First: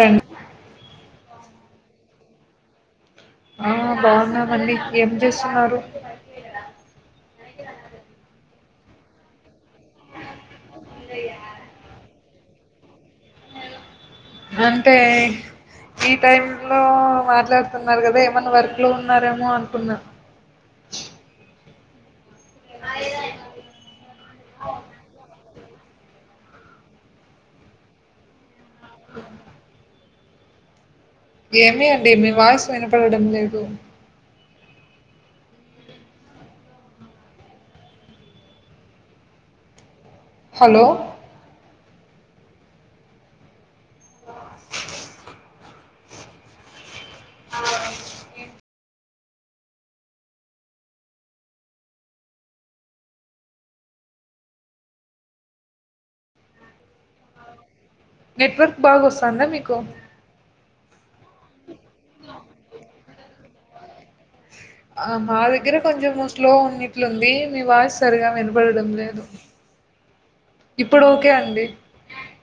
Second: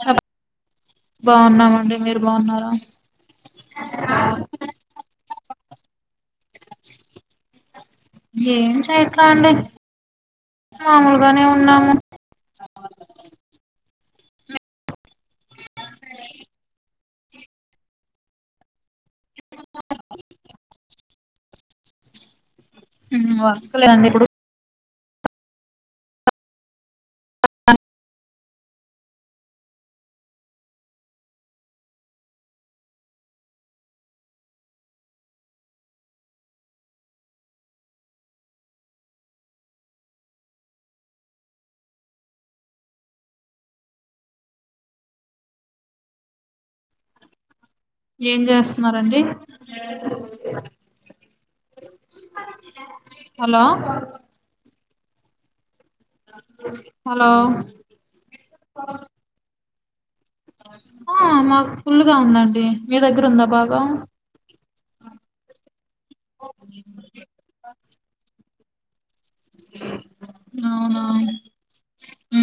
చెప్ బాగున్నామండి మీరు బాగున్నారా ఆ బాగున్నామండి ఏం చేస్తున్నారు ఏం చేయట్లే అండి మామూల్గనే ఉన్నాము అంటే ఈ టైమ్లో మాట్లాడ్ తున్నారు కద ఏమన్న వర్క్లో ఉన్నారేమో అనుకున్న ఉం వస్తలేదండి ఇప్పుడు ఏమి అండి మీ వాయిసు వినపడడం లేదు హలో ఆ ఏం చేస్తున్నారండి హలో హలో నెట్వర్క్ బాగా వస్తుందా మీకు ఆ మాకు ఫుల్గా గ ఉందండి మీ దగ్గర ఉందా బాగా ఆ మా దగ్గర కొంచెం స్లో ఉన్నిట్లుంది మీ వాయిస్ సరిగా వినబడడం లేదు ఇప్పుడు ఓకే అండి ఆ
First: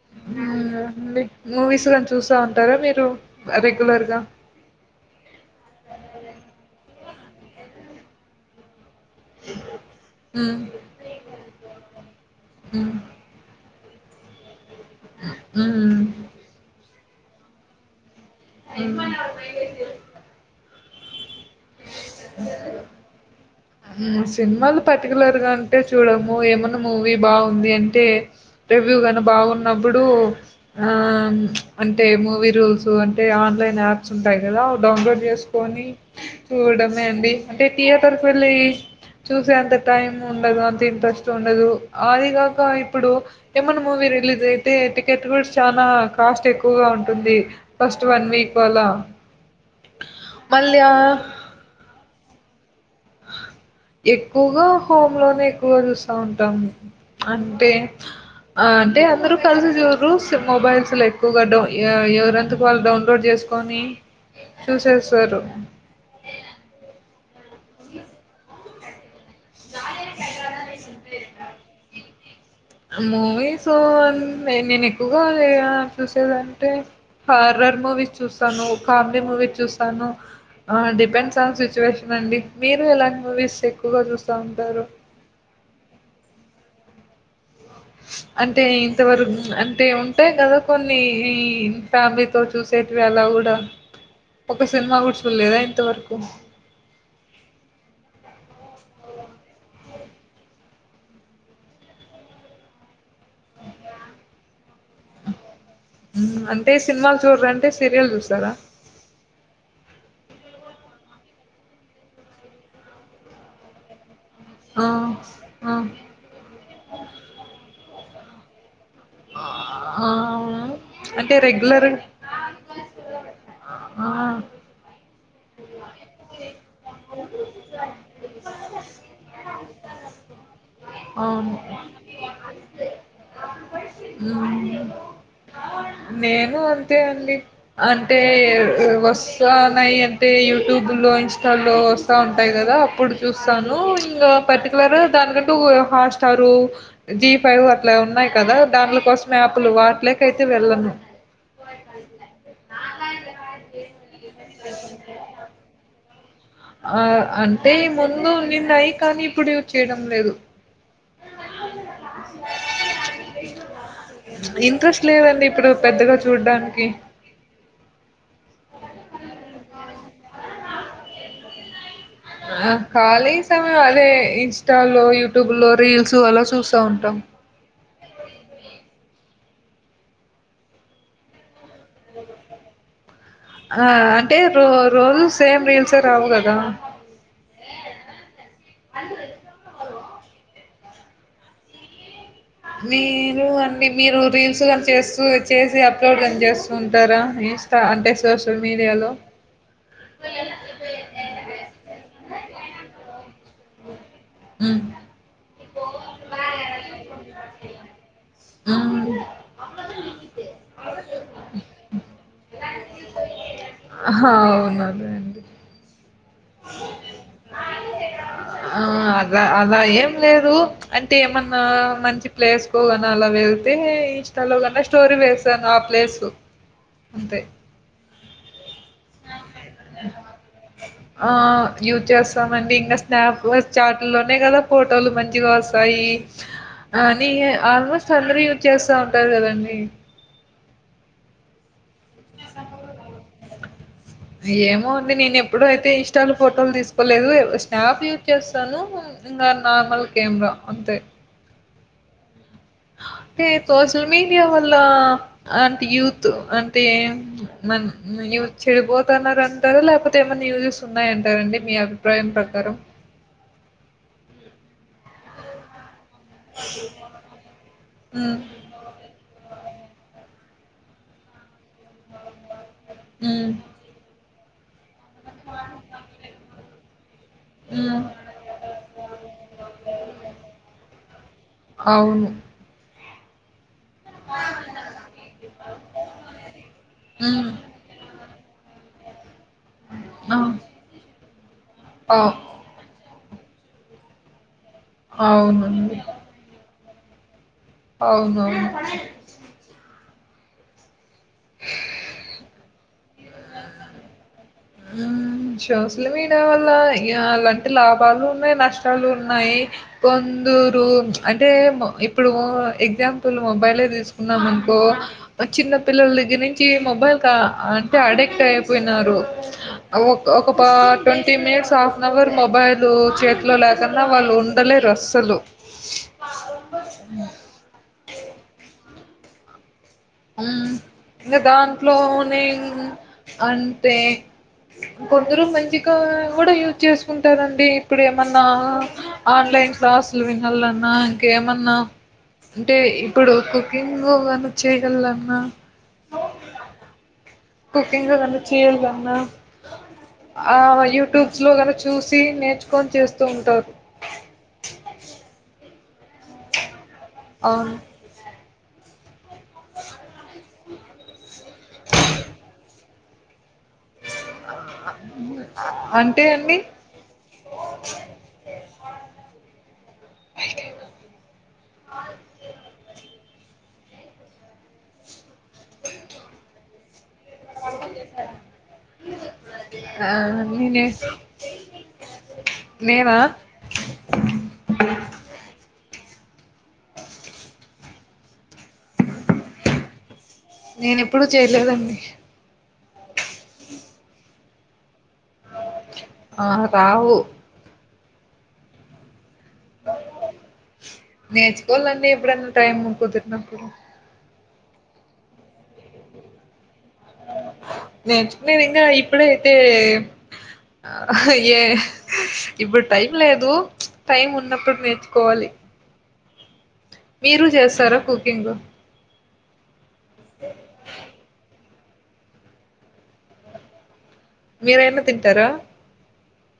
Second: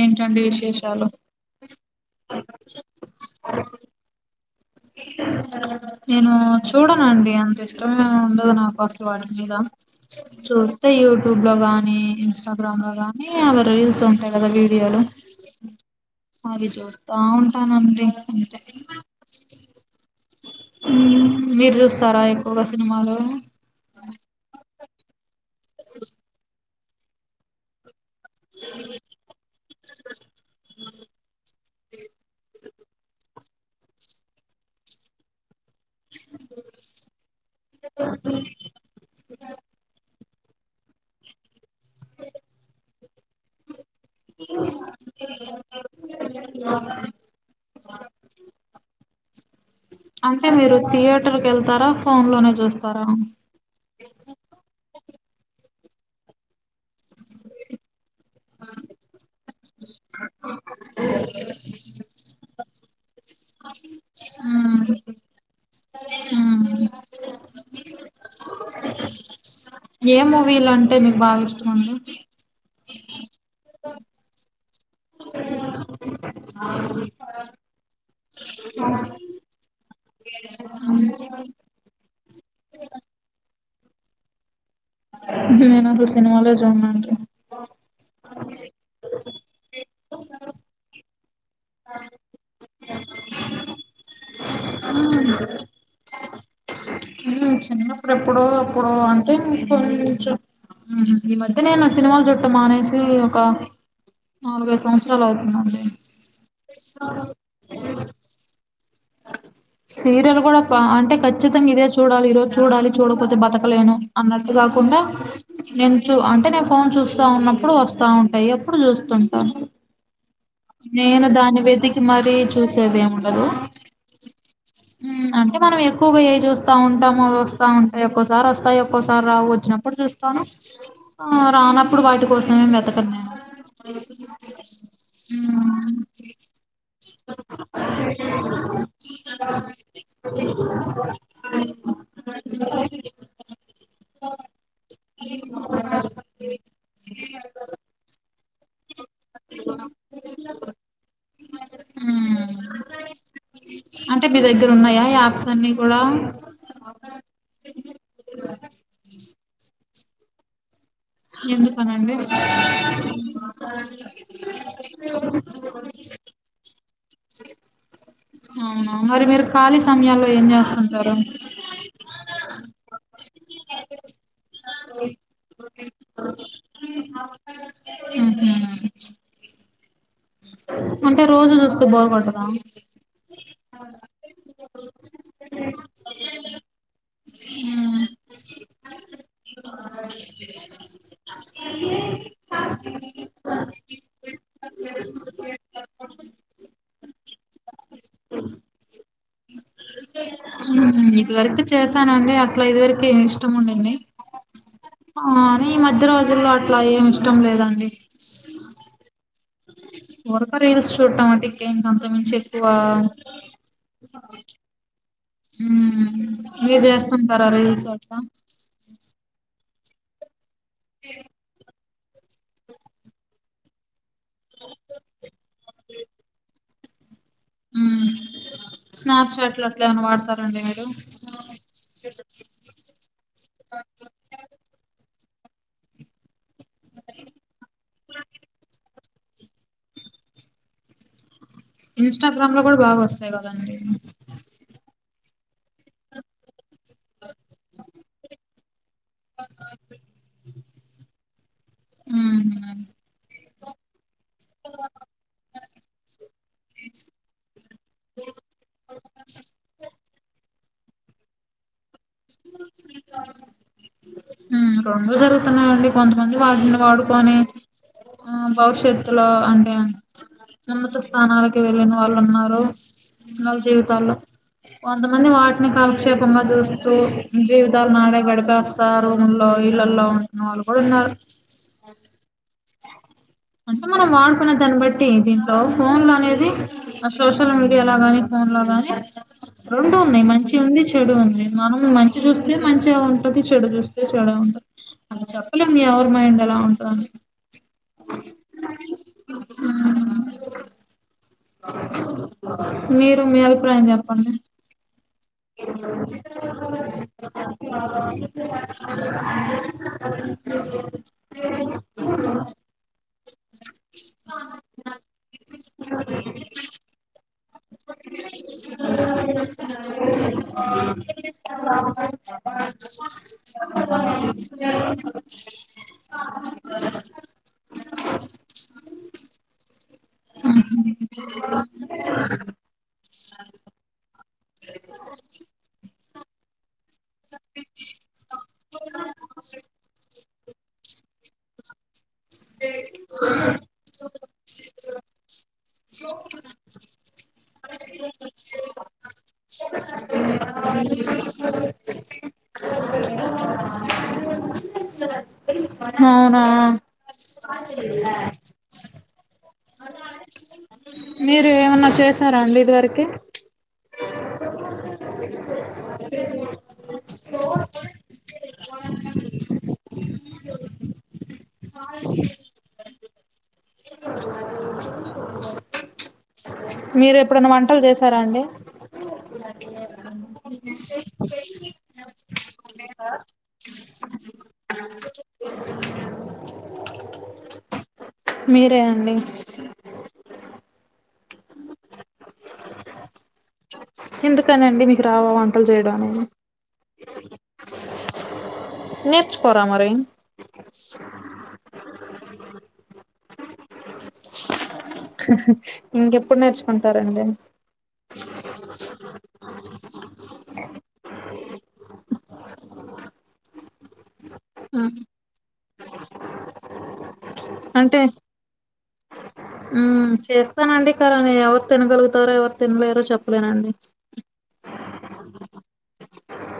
ఏంటండి మ్మ్, విశేషాలు అండి మూవీస్ కానీ చేస్తా ఉంటారా మీరు రెగ్యులర్ గా నేను చూడనండి అంత ఇష్టమే ఉండదు నాకు అసలు ఉమ్ చూస్ అయితే యూట్యూబ్ లో గానీ ఇన్స్టాగ్రామ్ లో ఉమ్ గానీ అవ రీల్స్ ఉంటాయి కదా వీడియోలు ఉమ్ అవి చూస్తా ఉంటానండి హు మీరు చూస్తారా ఎక్కువగా సినిమాలు సినిమాలు పర్టికులర్ గా అంటే చూడము ఏమన్నా మూవీ బాగుంది అంటే రివ్యూ కాని బాగున్నప్పుడు అంటే మూవీ రూల్స్ అంటే ఆన్లైన్ యాప్ స్ ఉంటాయి కదా అవి డౌన్లోడ్ చేసుకొని కోవడమే అండి అంటే థియేటర్కు వెళ్లి చూసే అంత టైం ఉండదు అంత ఇంట్రెస్ట్ ఉండదు అది కాక ఇప్పుడు ఏమన్నా మూవీ రిలీజ్ అయితే టికెట్ కూడా చాలా కాస్ట్ ఎక్కువగా ఉంటుంది ఫస్ట్ వన్ వీక్ అలా అంటే మీరు మళ్ళీ ఆహ్ థియేటర్కి వెళ్తారా ఫోన్ లోనే చూస్తారా ఎక్కువగా హోమ్ లోనే ఎక్కువగా చూస్తా ఉంటాము అంటే [inaudible] అంటే అందరూ కలిసి చూడరు మొబైల్స్ లో ఎక్కువగా డౌ ఎవరెంతకు వాళ్ళు డౌన్లోడ్ చేసు కొని చూసేస్తారు ఉ ఏ మూవీలు అంటే మీకు బాగా ఇష్టం అండి మూవీస్ అ నేను ఎక్కువ చూసేదంటే హారర్ మూవీ చూస్తాను కామెడీ మూవీ చూస్తాను ఆ మ్మ్. డిపెండ్స్ ఆన్ సిచ్యువేషన్ అండి మీరు ఎలాంటి మూవీస్ ఎక్కువగా చూస్తా ఉంటారు నేను అసలు సినిమాలే చూడను అండి అంటే ఇంతవరకు అంటే ఉంటయి కదా కొన్ని ఈ ఫ్యా మిలీ తో చూసేటివి అలా కూడా ఒక సిన్మా కూడా మ్మ్. చూలేదా ఇంతవరకు చిన్నప్పుడు ఎప్పుడో అప్పుడు అంటే కొంచెం ఈ మధ్య నేను సినిమాలు చూడడం మానేసి ఒక నాలుగైదు సంవత్సరాలు అవుతుందండి అంటే సినిమాలు చూడరంటే సీరియల్ చూస్తారా సీరియల్ కూడా అంటే ఖచ్చితంగా ఇదే చూడలి ఈరోజు చూడాలి చూడపోతే బతకలేను అన్నట్టు ఆ కాకుండా ఆ నేను చూ అంటే నేను ఫోన్ చూస్తాన్నప్పుడు వస్తా ఉంటాయి అప్పుడు చూస్ ఉంటాను ఆ వునా నేను దాన్ని వెతికి మరీ చూసేది ఏముండదు ఆ అంటే మనం ఎక్కువగా ఏ చూస్తాంటామో వస్తా ఉంటాయి ఒక్కోసారి వస్తాయి ఒక్కోసారి రావు వచ్చినప్పు ప్పుడు చూస్తాను అవును రానప్పుడు వాటి కోసం ఏం వెతకన్ నేను మ్మ్. ఉ నేను అంతే అండి అంటే వస్తన్నాయి అంటే యూట్యూబ్ లో ఇన్స్టాలో వస్ స్తా ఉంటాయి కదా అప్పుడు చూస్తాను ఇంకా పర్టికులర్ గా దానికంటూ హాట్స్టారు జీ ఫైవ్ అట్ల ఉన్నాయి కదా దాంల కోసం యాప్లు వాట్లకయితే వెళ్ళను అంటే మీ దగ్గర ఉన్నాయా యాప్స్ అన్ని కూడా ఆ ఆ అంటే ముందు నిన్న అయి కానీ ఇప్పుడు చేయడం లేదు ఎందుకనండి ఇంట్రెస్ట్ లేదండి ఇప్పుడు పెద్దగా చూడ్డానికి అవునా మరి మీరు ఖాళీ సమయాల్లో ఏం చేస్తుంటారు ఆ ఖాళీ సమయం అదే ఇన్స్టా లో యూట్యూబ్ లో రీల్స్ అలా చూస్త ఉంటాం ఉహు అంటే రోజు చూస్తే బోరు కొట్టద ఆ అంటే రో రోజు సేమ్ రీల్సే రావు కదా మ్ హలో మీరు అన్నిమీరు రీల్స్ కానీ చేస్తూ చేసి అప్లోడ్ కాని చేస్తూ ఉంటారా రీల్స్ అంతా అంటే సోషల్ మీడియాలో ఇది వరకు చేశానండి అట్ల ఇది వరకు ఇష్టం ఉందండి మ్ కాని ఈ మధ్య రోజుల్లో అట్ల ఏమి ఇష్టం లేదండి ఆ అండి ఉరక రీల్స్ చూడటం అంటే ఇంకేమి అంతకుమించి ఎక్కువ అవునఅర్థమైంది ఉ మీరు చేస్తుంటారా రీల్స్ గట్ల ఆ అద అలా ఏం లేదు అంటే ఏమన్నా మంచి ప్లేస్కు గన అలా వెళ్తే ఇన్స్టాలో గన స్టోరి వేసాను ఆ ప్లేసు అంతే హ్మ్ స్నాప్చాట్లు అట్లా ఏమన్నా వాడతారండి మీరు ఆ యూజ్ చేస్తామండి ఇంకా స్నాప్ చాట్ లోనే కదా ఫోటోలు మంచిగా వస్తాయి ఆ నీ ఆల్మోస్ట్ అందరు యూజ్ చేస్తా ఉంటారు కదండి ఇన్స్టాగ్రామ్ లో కూడా బాగ వస్తాయి కదండి ఏమో అండి నేను ఎప్పుడయితే ఇన్స్టా లో ఫోటోలు తీసుకు లేదు స్నాప్ యూజ్ చేస్తాను ఇంకా నార్మల్ కెమెరా అంతే ఊహు అంటే సోషల్ మీడియా వల్ల అంటే యూత్ అంటే మ న్యూ చెడిపోతున్నంటారు లేకపోతే ఏమన్నా న్యూజెస్ ఉన్నాయంటారండి మీ అభి ప్రయం పకారం ఊ రెండు జరుగుతున్నాయ్ అండి కొంతమంది వాటిని వాడుకొని ఆ హ్మ్. భవిష్యత్తులో అంటే ఉన్నత స్థానాలకి వెళ్ళిన వాళ్ళు ఉన్నారు హ్మ్. నాల్ జీవితాల్లో కొంతమంది వాటిని కాలక్షేపంగా చూస్తు తు జీవితాలు హ్మ్. నాడే గడిపేస్తారు రూమ్ లో ఇళ్లల్లో ఉంటున్న వాళ్ళు కూడా ఉన్నారు అవును అంటే మనం వాడుకునే దాన్ని బట్టి దీంట్లో ఫోన్లు అనేది ఆ హ్మ్. సోషల్ మీడియా యల గాని ఫోన్ లో గాని రెండు ఉన్నాయి ఆ! మంచి ఉంది చెడు ఉంది మనం మంచి అవ్ చూస్ అదే మంచిగా ఉంటుంది చెడు చూస్తే చెడు ఉంటుది అలా చెప్పలేం అవునండి. ఎవర్ మైండ్ ఎలా ఉంటదని అవునవును ఊ మీరు మీ అభిప్రాయం చెప్పండి ఉమ్ షోసల్ వి యా వల్ల ఇగ అలా అంటే లాభాలు ఉన్నాయి నష్టాలు ఉన్నాయి కొందురు అంటే ఇప్పుడు ఎగ్జాంపుల్ మొబైలే తీసుకున్నాం అనుకో ఒ చిన్న పిల్లల దగ్గర నుంచి మొబైల్ క అంటే అడిక్ట్ అయిపోయినారు ఒక ఒక ప twenty minutes half an hour mobile చేతిలో లేకున్నా వాళ్ళు ఉన్ డ లేరస్సలు [unintelligible] ఊ ఇంకా దాంట్లోనే అంటే కొందరు మంచిగా కూడా యూజ్ చేసుకుంటారండి ఇప్పుడు ఏమన్నా ఆన్లైన్ క్లాస్లు వినలన్నా ఇంక ఏమన్నా అంటే ఇప్పుడు కుకింగు అన్నా చేయలన్న [unintelligible] కుకింగ్ అదన్న చేయాలన్న ఆ యూట్యూబ్స్ లో కన చూసి నేర్చుకొని చేస్తూ ఉంటారు అవునా అవును మీరు ఏమన్నా చేసారాండి ఇది వరకి అంటే అండి [inaudible] మీరు ఎప్పుడనా వంటలు చేసారా అండి ఆ నేస్ నేన మీరే అండి నేను ఎప్పుడు చేయలేదండి ఎందుకని అండి మీకు రావ వంటలు చేయడం అనేది ఆహా రావు [inaudible] నేర్చుకోరా మరి నేర్చుకోవాలండి ఎప్పుడన్నా టైం కుదిరినప్పుడు ఇంక ఎప్పుడు నేర్చ్ అంటారండి నేర్చుకునేది ఇంకా ఇప్పుడయితే ఆ ఏ ఇప్పుడు టైం లేదు ప్చ్ టైమ్ ఉన్నప్పుడు నేర్చుకోవాలి మీరు చేస్తారా కుకింగు ఉమ్ చేస్ చేస్తానండి కని ఎవరు తినగలుగుతారో ఎవరు తినలేరో చెప్పలేనండి మీరైనా తింటారా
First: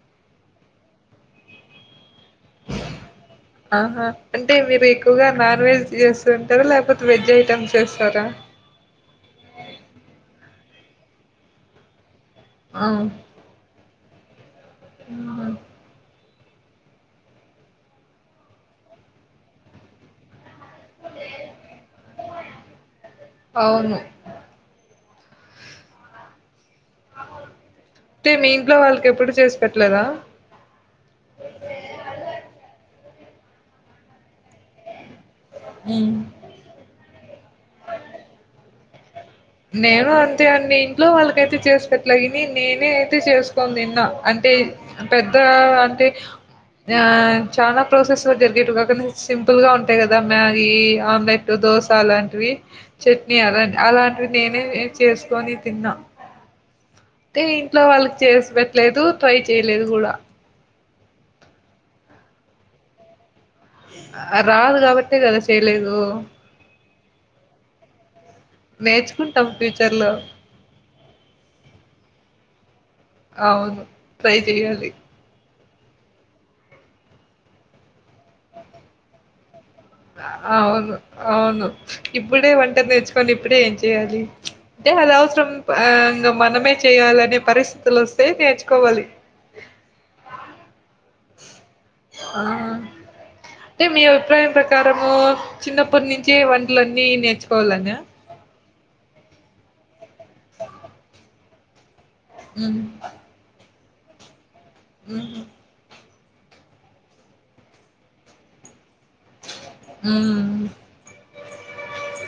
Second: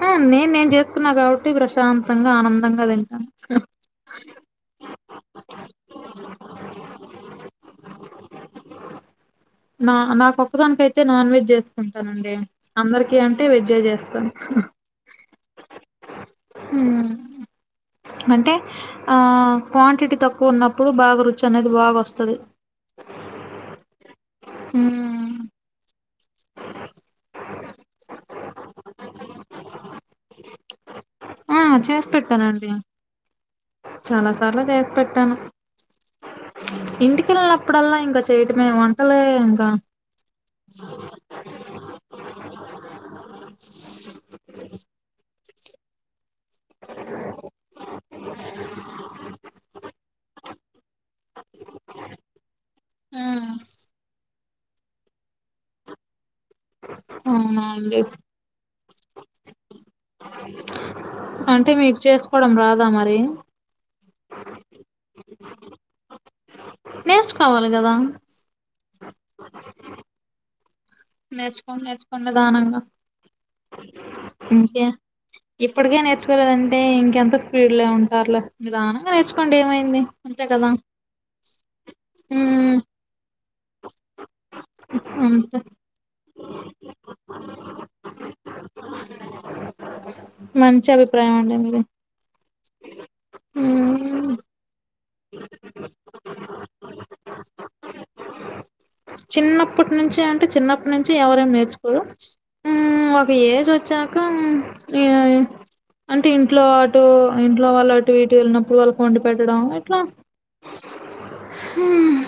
ఆ నేను నేను చేసుకున్నా కాబట్టి ప్రశాంతంగా ఆనందంగా తింటాను ఆహా అంటే మీరు ఎక్కువగా నాన్ వెజ్ చేస్తుంటారా లేకపోతే వెజ్ ఐటమ్స్ చేస్తారా నా నాకొక్కదానికైతే నాన్ వెజ్ చేసుకుంటానండి అందరికి అ అంటే వెజ్జే చేస్తాను ఆహా ఉమ్ అంటే ఆ క్వాంటిటీ తక్కువ ఉన్నప్పుడు బాగా రుచి అనేది బాగా వస్తది అవును హుమ్ అంటే మీ ఇంట్లో వాళ్ళకి ఎప్పుడు చేసి పెట్టలేదా ఆ చేసి పెట్టానండి చాలా సార్లు చేసి పెట్టాను ఉ ఇంటికెళ్ళినప్పుడల్లా ఇంకా చేయటమే వంటలే ఇంకా నేను అంతే అండి ఇంట్లో వాళ్ళకైతే చేసి పెట్టలేగని నేనే అయితే చేసుకో తిన్న అంటే పెద్ద అంటే ఆ చాలా ప్రాసెస్ లో జరిగేట్టు కాక సింపుల్ గా ఉంటాయి కదా మ్యాగీ ఆమ్లెట్ దోశ అలాంటివి ఆ చట్నీ అలాంటివి అలాంటివి నేనే చేసుకొని తిన్నా అంటే అవునా ఇంట్లో అండి వాళ్ళకి చేసి పెట్టలేదు ట్రై చేయలేదు కూడా అంటే మీకు చేసుకోవడం రాదా మరి రాదు కాబట్టే కదా చేయలేదు నేర్చుకోవాలి కదా నేర్చుకుంటాం ఫ్యూచర్ లో నేర్చుకోండి నేర్చుకోండి నీదానంగా అవును ట్రై చేయ్యాలి ఇప్పటికే నేర్చుకోలేదంటే ఇంకెంత స్పీడ్ లో ఉంటారులే నిదానంగా నేర్చుకోండి ఏమైంది అంతే కదా అవును అవును ఇప్పుడే ఉమ్ వంట నేర్చుకొని ఇప్పుడే ఏం చెయాలి అంటే అది అవసరం అంతే ఇంకా మనమే చేయాలనే పరిస్థితులు వస్తే నేర్చుకోవాలి మంచి అభిప్రాయం అండి మీది ఆ మీ ఉమ్ అభిప్రాయం ప్రకారం ప్రకారము చిన్నప్పటి నుంచి వంటలున్నీ నేర్చుకోవాలని చిన్నప్పటి నుంచిే అంటే చిన్నప్పటి నుంచి ఎవరేం నేర్చుకోరు ఉమ్ ఆ ఒక ఏజ్ వచ్చాక ఈ ఉ అంటే ఇంట్లో అటు ఇంట్లో వాళ్ళ అటు ఇటు వెళ్ళినప్పుడు వాళ్ళుకు వొండి పెట్ట ఉమ్ హ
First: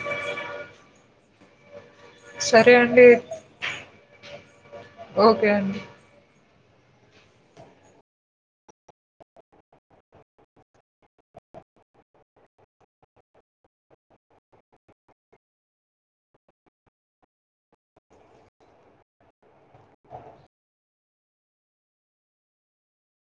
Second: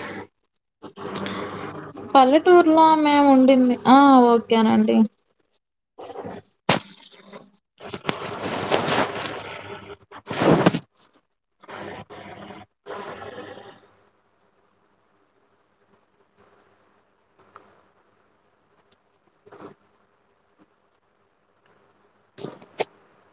సరే పల్లెటూరులో అండి. మేము ఉండింది ఆ ఓకేనండి ఓకే అండి [inaudible] [inaudible] [inaudible]